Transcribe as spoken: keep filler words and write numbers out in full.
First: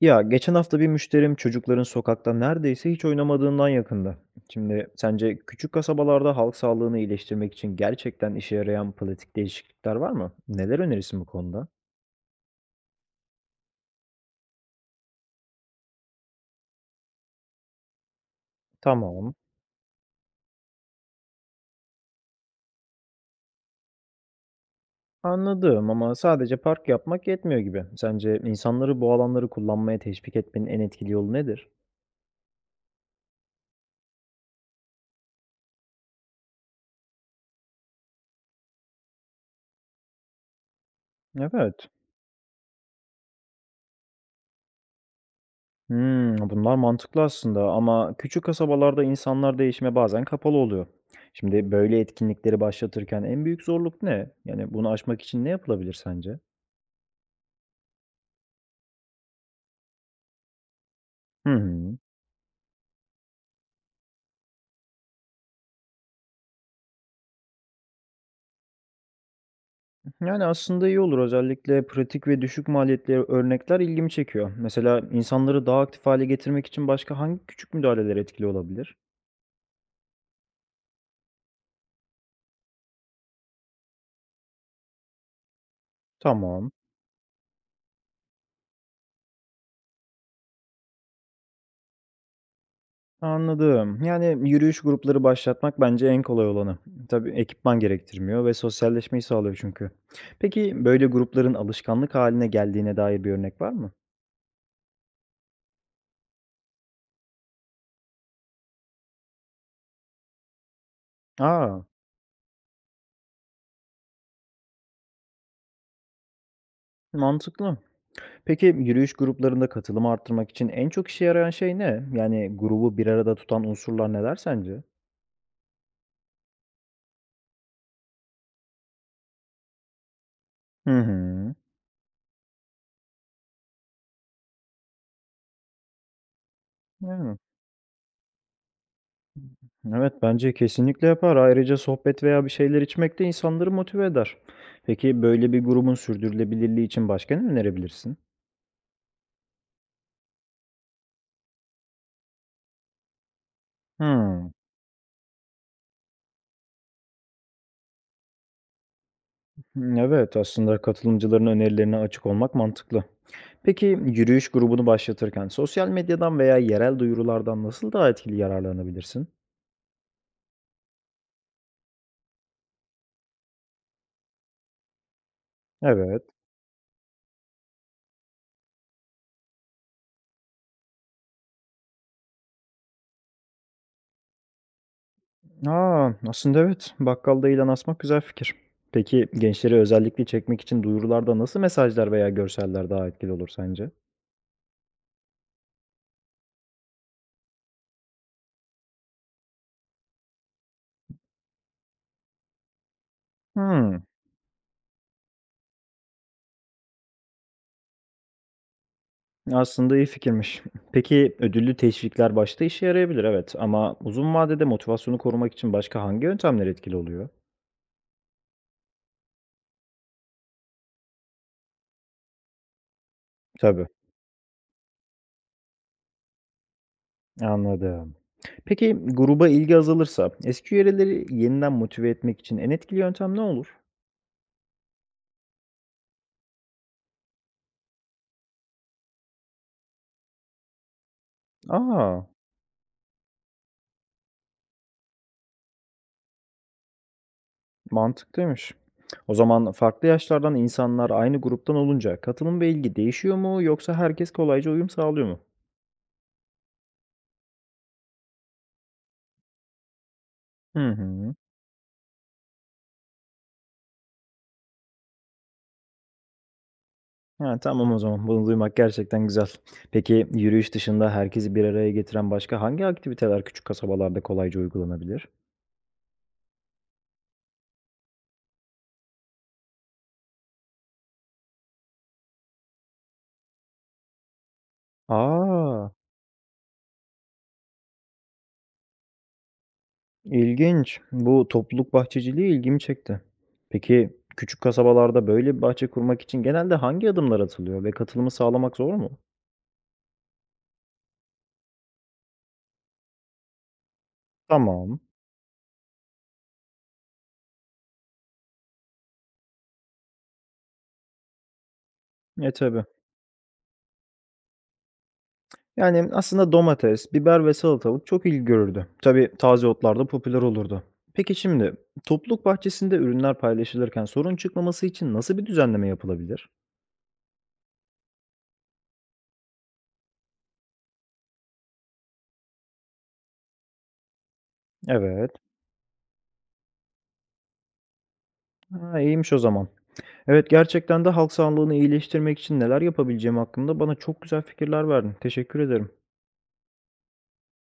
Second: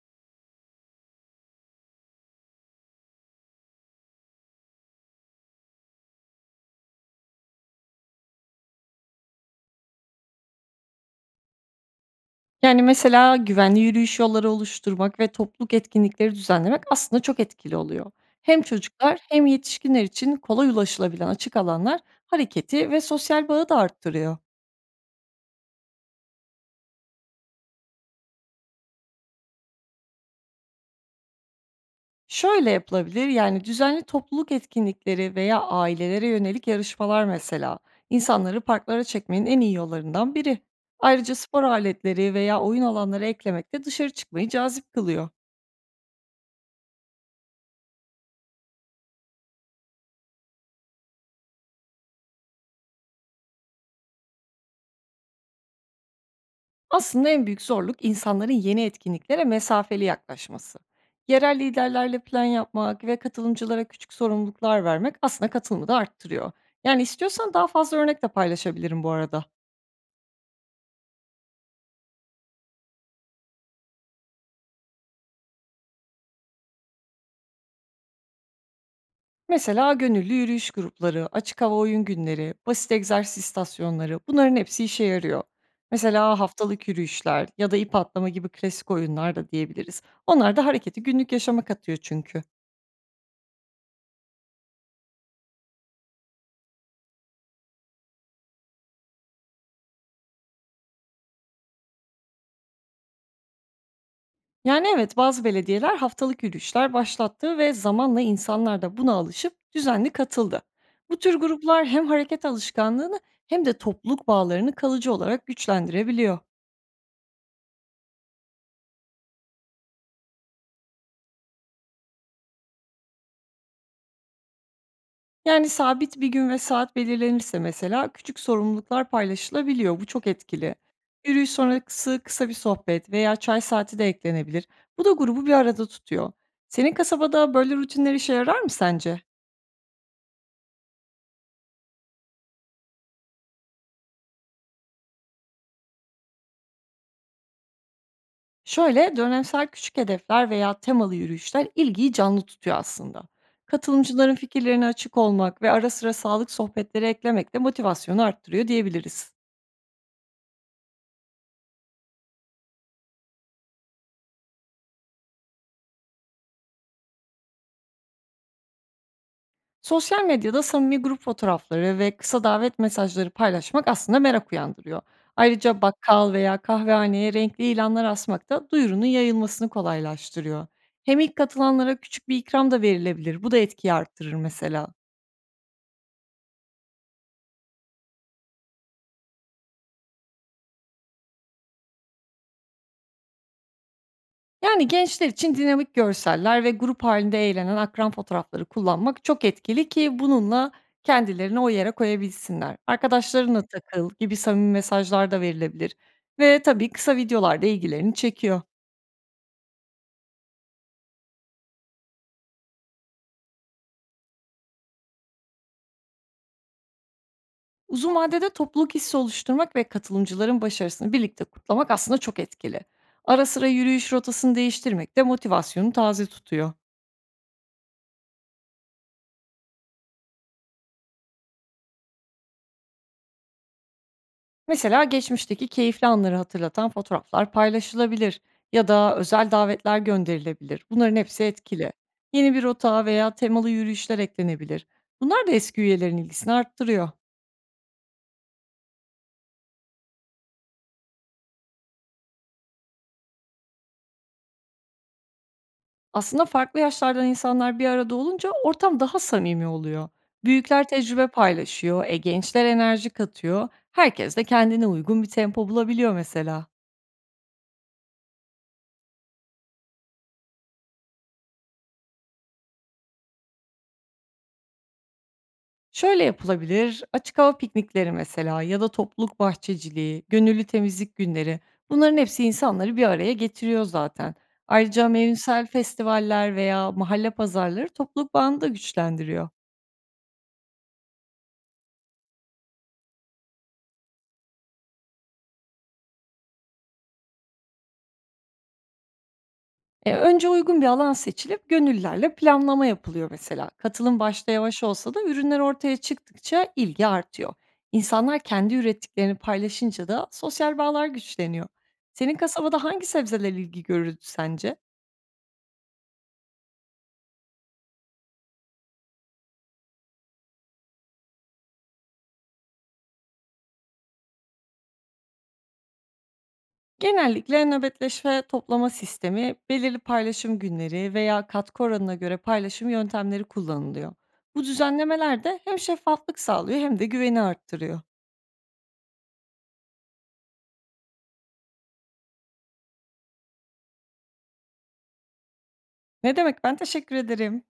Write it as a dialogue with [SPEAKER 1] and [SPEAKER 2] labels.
[SPEAKER 1] Ya geçen hafta bir müşterim çocukların sokakta neredeyse hiç oynamadığından yakında. Şimdi sence küçük kasabalarda halk sağlığını iyileştirmek için gerçekten işe yarayan politik değişiklikler var mı? Neler önerirsin bu konuda?
[SPEAKER 2] Yani, mesela güvenli yürüyüş yolları oluşturmak ve topluluk etkinlikleri düzenlemek aslında çok etkili oluyor. Hem çocuklar
[SPEAKER 1] Tamam.
[SPEAKER 2] hem yetişkinler için kolay ulaşılabilen açık alanlar hareketi ve sosyal bağı da arttırıyor.
[SPEAKER 1] Anladım ama sadece park yapmak yetmiyor gibi. Sence insanları bu alanları kullanmaya teşvik etmenin en etkili yolu nedir?
[SPEAKER 2] Şöyle yapılabilir, yani düzenli topluluk etkinlikleri veya ailelere yönelik yarışmalar mesela insanları parklara çekmenin en iyi yollarından biri. Ayrıca spor
[SPEAKER 1] Evet.
[SPEAKER 2] aletleri veya oyun alanları eklemek de dışarı çıkmayı cazip kılıyor.
[SPEAKER 1] Hımm, bunlar mantıklı aslında ama küçük kasabalarda insanlar değişime bazen kapalı oluyor. Şimdi böyle etkinlikleri başlatırken en büyük zorluk ne? Yani bunu aşmak için ne yapılabilir sence?
[SPEAKER 2] Aslında en büyük zorluk insanların yeni etkinliklere mesafeli yaklaşması.
[SPEAKER 1] Hı
[SPEAKER 2] Yerel
[SPEAKER 1] hı.
[SPEAKER 2] liderlerle plan yapmak ve katılımcılara küçük sorumluluklar vermek aslında katılımı da arttırıyor. Yani istiyorsan daha fazla örnek de paylaşabilirim bu arada.
[SPEAKER 1] Yani aslında iyi olur. Özellikle pratik ve düşük maliyetli örnekler ilgimi çekiyor. Mesela insanları daha aktif hale getirmek için başka hangi küçük müdahaleler etkili olabilir?
[SPEAKER 2] Mesela gönüllü yürüyüş grupları, açık hava oyun günleri, basit egzersiz istasyonları bunların hepsi işe yarıyor. Mesela
[SPEAKER 1] Tamam.
[SPEAKER 2] haftalık yürüyüşler ya da ip atlama gibi klasik oyunlar da diyebiliriz. Onlar da hareketi günlük yaşama katıyor çünkü.
[SPEAKER 1] Anladım. Yani yürüyüş grupları başlatmak bence en kolay olanı. Tabii ekipman gerektirmiyor ve sosyalleşmeyi sağlıyor çünkü. Peki böyle grupların alışkanlık haline geldiğine dair bir örnek var mı?
[SPEAKER 2] Yani evet, bazı belediyeler haftalık yürüyüşler başlattı ve zamanla insanlar da buna alışıp düzenli katıldı. Bu tür
[SPEAKER 1] Aa,
[SPEAKER 2] gruplar hem hareket alışkanlığını hem de topluluk bağlarını kalıcı olarak güçlendirebiliyor.
[SPEAKER 1] mantıklı. Peki yürüyüş gruplarında katılımı arttırmak için en çok işe yarayan şey ne? Yani grubu bir arada tutan unsurlar neler sence?
[SPEAKER 2] Yani sabit bir gün ve saat belirlenirse mesela küçük sorumluluklar paylaşılabiliyor. Bu çok etkili.
[SPEAKER 1] Hı
[SPEAKER 2] Yürüyüş
[SPEAKER 1] hı.
[SPEAKER 2] sonrası kısa bir sohbet veya çay saati de eklenebilir. Bu da grubu bir arada tutuyor. Senin
[SPEAKER 1] Yani,
[SPEAKER 2] kasabada böyle rutinler işe yarar mı sence?
[SPEAKER 1] evet bence kesinlikle yapar. Ayrıca sohbet veya bir şeyler içmek de insanları motive eder. Peki böyle bir grubun sürdürülebilirliği için başka ne önerebilirsin?
[SPEAKER 2] Şöyle dönemsel küçük hedefler veya temalı yürüyüşler ilgiyi canlı tutuyor aslında. Katılımcıların
[SPEAKER 1] Hımm,
[SPEAKER 2] fikirlerine açık olmak ve ara sıra sağlık sohbetleri eklemek de motivasyonu arttırıyor diyebiliriz.
[SPEAKER 1] evet, aslında katılımcıların önerilerine açık olmak mantıklı. Peki, yürüyüş grubunu başlatırken sosyal medyadan veya yerel duyurulardan nasıl daha etkili yararlanabilirsin?
[SPEAKER 2] Sosyal medyada samimi grup fotoğrafları ve kısa davet mesajları paylaşmak aslında merak uyandırıyor. Ayrıca
[SPEAKER 1] Evet.
[SPEAKER 2] bakkal veya kahvehaneye renkli ilanlar asmak da duyurunun yayılmasını kolaylaştırıyor. Hem ilk katılanlara küçük bir ikram da verilebilir. Bu da etkiyi arttırır mesela.
[SPEAKER 1] Aa, aslında evet, bakkalda ilan asmak güzel fikir. Peki, gençleri özellikle çekmek için duyurularda nasıl mesajlar veya görseller daha etkili olur sence?
[SPEAKER 2] Yani gençler için dinamik görseller ve grup halinde eğlenen akran fotoğrafları kullanmak çok etkili ki bununla kendilerini o yere koyabilsinler. "Arkadaşlarınla
[SPEAKER 1] Hımm.
[SPEAKER 2] takıl." gibi samimi mesajlar da verilebilir ve tabii kısa videolar da ilgilerini çekiyor.
[SPEAKER 1] Aslında iyi fikirmiş. Peki, ödüllü teşvikler başta işe yarayabilir, evet ama uzun vadede motivasyonu korumak için başka hangi yöntemler etkili oluyor?
[SPEAKER 2] Uzun vadede topluluk hissi oluşturmak ve katılımcıların başarısını birlikte kutlamak aslında çok etkili. Ara sıra
[SPEAKER 1] Tabii.
[SPEAKER 2] yürüyüş rotasını değiştirmek de motivasyonu taze tutuyor.
[SPEAKER 1] Anladım. Peki gruba ilgi azalırsa eski üyeleri yeniden motive etmek için en etkili yöntem ne olur?
[SPEAKER 2] Mesela geçmişteki keyifli anları hatırlatan fotoğraflar paylaşılabilir ya da özel davetler gönderilebilir. Bunların hepsi etkili.
[SPEAKER 1] Aa,
[SPEAKER 2] Yeni bir rota veya temalı yürüyüşler eklenebilir. Bunlar da eski üyelerin ilgisini arttırıyor.
[SPEAKER 1] mantıklıymış. O zaman farklı yaşlardan insanlar aynı gruptan olunca katılım ve ilgi değişiyor mu yoksa herkes kolayca uyum sağlıyor mu?
[SPEAKER 2] Aslında farklı yaşlardan insanlar bir arada olunca ortam daha samimi oluyor. Büyükler
[SPEAKER 1] Hı
[SPEAKER 2] tecrübe
[SPEAKER 1] hı.
[SPEAKER 2] paylaşıyor, e, gençler enerji katıyor. Herkes de kendine uygun bir tempo bulabiliyor mesela.
[SPEAKER 1] Ha, tamam o zaman bunu duymak gerçekten güzel. Peki yürüyüş dışında herkesi bir araya getiren başka hangi aktiviteler küçük kasabalarda kolayca uygulanabilir?
[SPEAKER 2] Şöyle yapılabilir, açık hava piknikleri mesela ya da topluluk bahçeciliği, gönüllü temizlik günleri bunların hepsi insanları bir araya getiriyor zaten. Ayrıca mevsimsel
[SPEAKER 1] Aa,
[SPEAKER 2] festivaller veya mahalle pazarları topluluk bağını da güçlendiriyor.
[SPEAKER 1] İlginç. Bu topluluk bahçeciliği ilgimi çekti. Peki küçük kasabalarda böyle bir bahçe kurmak için genelde hangi adımlar atılıyor ve katılımı sağlamak zor mu?
[SPEAKER 2] E, önce uygun bir alan seçilip gönüllülerle planlama yapılıyor mesela. Katılım başta yavaş
[SPEAKER 1] Tamam.
[SPEAKER 2] olsa da ürünler ortaya çıktıkça ilgi artıyor. İnsanlar kendi ürettiklerini paylaşınca da sosyal bağlar güçleniyor. Senin
[SPEAKER 1] E
[SPEAKER 2] kasabada
[SPEAKER 1] tabii.
[SPEAKER 2] hangi sebzeler ilgi görürdü sence?
[SPEAKER 1] Yani aslında domates, biber ve salatalık çok ilgi görürdü. Tabii taze otlar da popüler olurdu. Peki şimdi topluluk bahçesinde ürünler paylaşılırken sorun çıkmaması için nasıl bir düzenleme yapılabilir?
[SPEAKER 2] Genellikle nöbetleşme toplama sistemi, belirli paylaşım günleri veya katkı oranına göre paylaşım yöntemleri kullanılıyor. Bu
[SPEAKER 1] Evet.
[SPEAKER 2] düzenlemeler de hem şeffaflık sağlıyor hem de güveni arttırıyor.
[SPEAKER 1] Ha, iyiymiş o zaman. Evet gerçekten de halk sağlığını iyileştirmek için neler yapabileceğim hakkında bana çok güzel fikirler verdin. Teşekkür ederim.
[SPEAKER 2] Ne demek, ben teşekkür ederim.